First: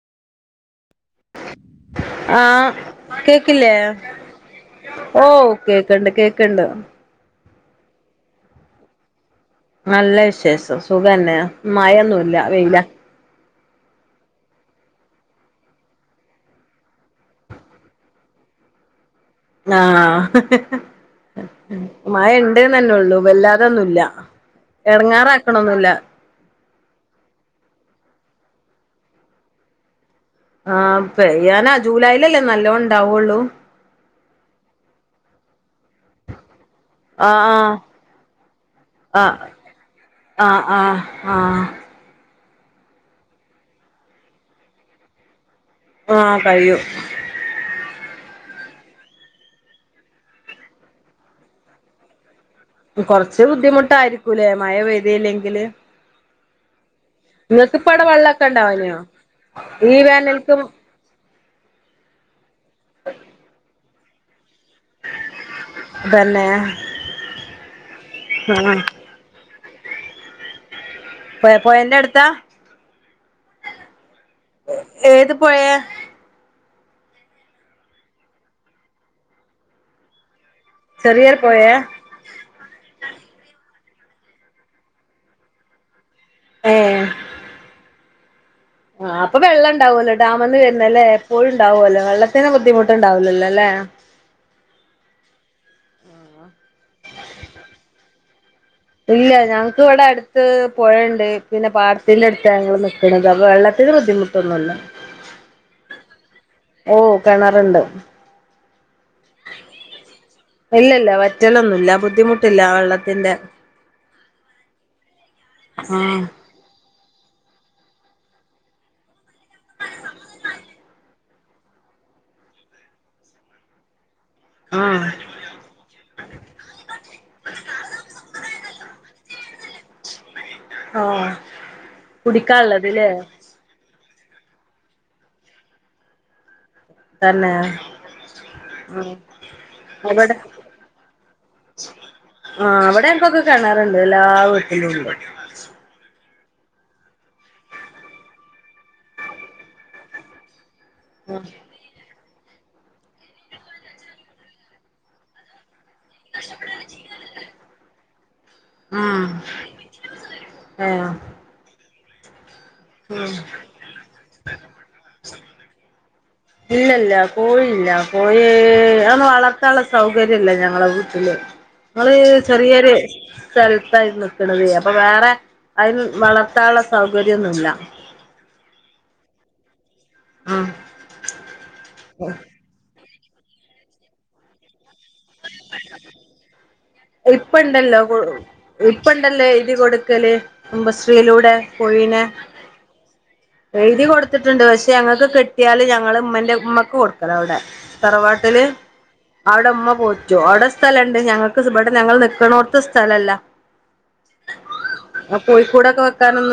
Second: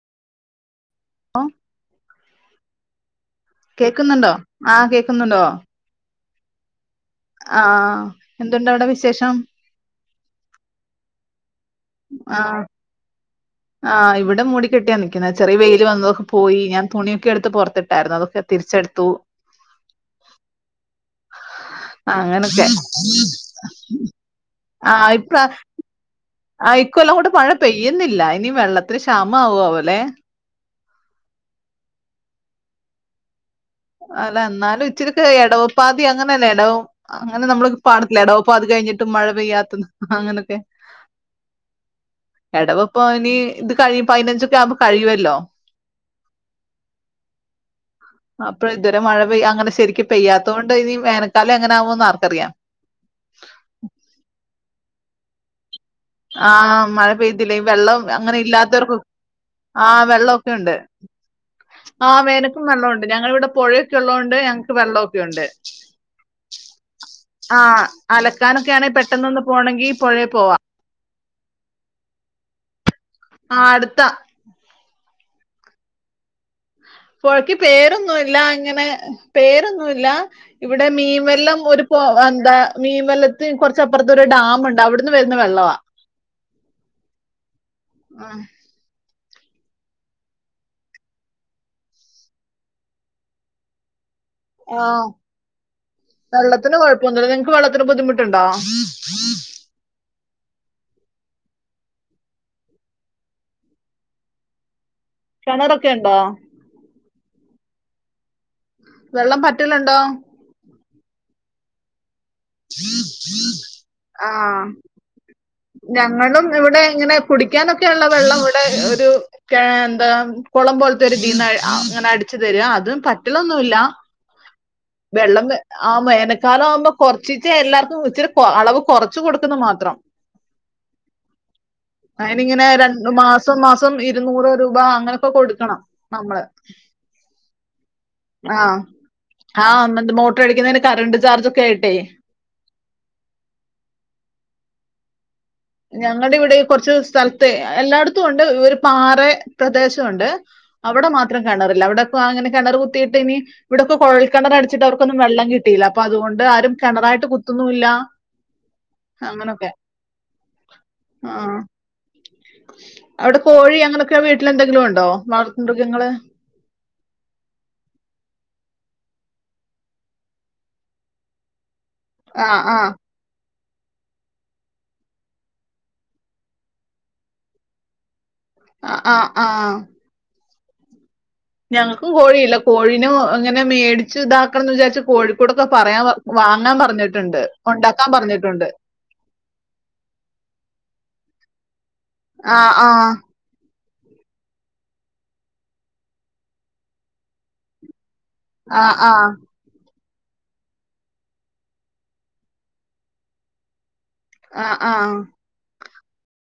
ആ ആഹ് കേക്കില്ലേ ആഹ് കേക്കുന്നുണ്ടോ ഓഹ് കേക്ക്‌ണ്ട് കേക്ക്‌ണ്ട് ആഹ് എന്തുണ്ട അവിടെ വിശേഷം? നല്ല വിശേഷം സുഖന്നെ മഴൊന്നുല്ല ആഹ് വെയില ആഹ് ഇവിടെ മൂടി കെട്ടിയാ നിക്കുന്നെ ചെറിയെവെയില് വന്നതൊക്കെ പോയി ഞാൻ തുണിയക്കെടുത്ത് പൊറത്തിട്ടായിരുന്നു അതൊക്കെ തിരിച്ചെടുത്തു ആഹ് ആ, മഴ അങ്ങനൊക്കെ ഇണ്ട്ന്നെന്നുള്ളു വല്ലാതൊന്നുല്ല എടങ്ങാറാക്കണൊന്നുല്ല ആ ഇക്കൊല്ല കൂടെ മഴ പെയ്യുന്നില്ല ഇനി വെള്ളത്തിൽ ക്ഷാമമാവവോലെ ആഹ് പെയ്യാനാ ജൂലൈലല്ലേ നല്ലോം ഇണ്ടാവൊള്ളൂ അല്ല ഇന്നാലും ഇച്ചിരിത്തെ ഇടവപ്പാതി അങ്ങനെയല്ലേ ഇടവോം അങ്ങനെ നമ്മളൊ ആഹ് പാടില്ലേ എടവപ്പാത്തി കഴിഞ്ഞിട്ട് മഴ ആഹ് പെയ്യാത്തത് അങ്ങനൊക്കെ ആഹ് ആഹ് ആഹ് എടവപ്പോ ഇനി ഇത് കഴിയും പതിനഞ്ചൊക്കെ ആവുമ്പോ കഴിയുവല്ലോ ആ കഴിയും അപ്പ ഇതുവരെ മഴ പെയ്യ അങ്ങനെ ശരിക്കും പെയ്യാത്തോണ്ട് ഇനി വേനക്കാലം എങ്ങനൊവുമോന്ന് ആർക്കറിയാം കൊറച്ച് ബുദ്ധിമുട്ടായിരിക്കൂലെ മഴ പെയ്തീയില്ലെങ്കില് ആഹ് മഴ പെയ്തില്ലെ വെള്ളം അവിടെ അങ്ങനെ വെള്ളൊക്കെ ഇല്ലാത്തവർക്ക് ഇണ്ടാവനോ ഈ ആഹ് വെള്ളൊക്കെ വേനൽക്കും ഉണ്ട് ആഹ് വേനക്കും വെള്ളോണ്ട് ഞങ്ങളിവിടെ പൊഴൊക്കെ ഉള്ളൊണ്ട് ഞ ക്ക്‌ വെള്ളൊക്കെ ഉണ്ട് തന്നെ ആഹ് ആഹ് അലക്കാനൊക്കെയാണ പെ ട്ടന്നൊന്ന് പോണെങ്കി പൊഴെ പോവാ പെ പോയന്റടുത്താ ആ അടുത്ത ഏത് പൊയ പൊഴക്ക് പേരൊന്നൂല്ല അങ്ങനെ പേരൊന്നൂല്ലാ ഇവിടെ ചെറിയൊരു മീൻവെല്ലം പൊഴയാ ഒരു പൊ എന്താ മീൻവെല്ലത്ത് കൊറച്ചപ്പുറത്തൊരു ഡാമുണ്ട് അവിടുന്ന് വരുന്ന വെള്ളവാ ഏ ആഹ് ആഹ് അപ്പൊ വെള്ളംണ്ടാവുല്ലേ ഡാമന്ന് വരുന്നല്ലേ എപ്പോഴും ഉണ്ടാവുമല്ലോ വെള്ളത്തിന് ബുദ്ധിമുട്ട് ഉണ്ടാവൂലല്ലല്ലേ ആഹ് വെള്ളത്തിന് കൊഴപ്പൊന്നൂല്ല നിങ്ങക്ക് വെള്ളത്തിന് ബുദ്ധിമുട്ടുണ്ടോ ഇല്ല ഞങ്ങക് ക്കിവിടെ അടുത്ത് പൊഴയൊണ്ട് പിന്നെ പാടത്തിൻ്റെ അടുത്താ ഞങ്ങൾ നിക്കണത് അപ്പോൾ വെള്ളത്തിന് ബുദ്ധിമുട്ടൊന്നുമില്ല കെണറൊക്കെ ഉണ്ടോ ഓ കെണറുണ്ട് വെള്ളം പറ്റലുണ്ടോ ഇല്ലല്ല വറ്റലൊന്നുല്ല ബുദ്ധിമു ട്ടില്ല വെള്ളത്തിന്റെ ആഹ് ആഹ് ഞങ്ങളും ഇവിടെ ഇങ്ങനെ കുടിക്കാനൊക്കെള്ള വെള്ളം ഇവിടെ ഒരു കെ എന്താ കുളം പോലത്തെ ഒരിതീന്ന് ഇങ്ങനെ അടിച്ചു തര്വ അതും പറ്റലൊന്നൂല്ല ആഹ് വെള്ളം ആഹ് വേനക്കാലാവുമ്പോ കൊറച്ചിച്ചെ എല്ലാർക്കും ഇച്ചിരി അളവ് കൊറച്ച് കൊടുക്കുന്ന് മാത്രം ആ അയിനിങ്ങനെ രണ്ടു കുടിക്കാനുള്ളതില്ലേ മാസ സം മാസം ഇരുന്നൂറ് രൂപ അങ്ങനൊക്കെ കൊടുക്കണം നമ്മള് തന്നെ ഉം ആഹ് മോട്ടറടിക്കുന്നതിന് കറണ്ട് ചാർജ് ഒക്കെ ആയിട്ടെ ആഹ് ഇവിടെ എനക്കൊക്കെ കെണറുണ്ട് എല്ലാ വീട്ടിലുംണ്ട് ഞങ്ങടെ ഇവിടെ ഈ കുറച്ച് സ്ഥലത്തെ എല്ലായിടത്തും ഒണ്ട് ഒരു പാറ പ്രദേശവൊണ്ട് അവിടെ മാത്രം കെണറില്ല അവിടെക്കെ അങ്ങനെ കിണറ് കുത്തിട്ട് എനി ഇവിടൊക്കെ കുഴൽ കിണർ അടിച്ചിട്ട് അവർക്കൊന്നും വെള്ളം കി ട്ടീല അപ്പൊ അതുകൊണ്ട് ആരും കിണറായിട്ട് കുത്തുന്നൂല്ല ആഹ് ആഹ് അവിടെ കോഴി അങ്ങനൊക് ക്കെ വീട്ടിലെന്തെങ്കിലും ഒണ്ടോ വളർത്തു മൃഗങ്ങള് ഇല്ലല്ല കോഴില്ല കോഴി അതൊന്നും വളർത്താനുള്ള സൗകര്യല്ല ഞങ്ങളെ വീട്ടില് ങ്ങള് ആ ആ ചെറിയൊര് സ്ഥലത്താ ഈ നിക്കണത് അപ്പൊ വേറെ അതിൽ വളർത്താനുള്ള സൗകര്യോന്നുല്ല ആഹ് ആഹ് ആഹ് ആഹ് ഞങ്ങക്കും കോഴിയില്ല കോഴീനെ ഇങ്ങനെ മേടിച്ച് ഇതാക്കണംന്ന് വിചാരിച്ച് കോഴി ക്കൂടൊക്കെ പറയാൻ വാങ്ങാൻ പറഞ്ഞിട്ടുണ്ട് ഒണ്ടാക്കാൻ പറഞ്ഞിട്ടുണ്ട് ഇപ്പണ്ടല്ലേ ഇത് കൊടുക്കല് കുടുംബശ്രീയിലൂടെ കോഴീനെ ആഹ് ആഹ് എഴുതി കൊടുത്തിട്ട്ണ്ട് പക്ഷെ ഞങ്ങക്ക് കിട്ടിയാല് ഞങ്ങള് ഉമ്മാന്റെ ഉമ്മാക്ക് കൊടുക്കണം അവിടെ തറവാട്ടില് ആ ആ ആവിടുമ്മ പോ റ്റു അവടെ സ്ഥലണ്ട് ഞങ്ങൾക്ക് ഇബിടെ ഞങ്ങൾ നിക്കണോട്ത്ത് സ്ഥലല്ല ആഹ് ആഹ് ആ കോഴിക്കൂടൊക്കെ വെക്കാനൊന്ന്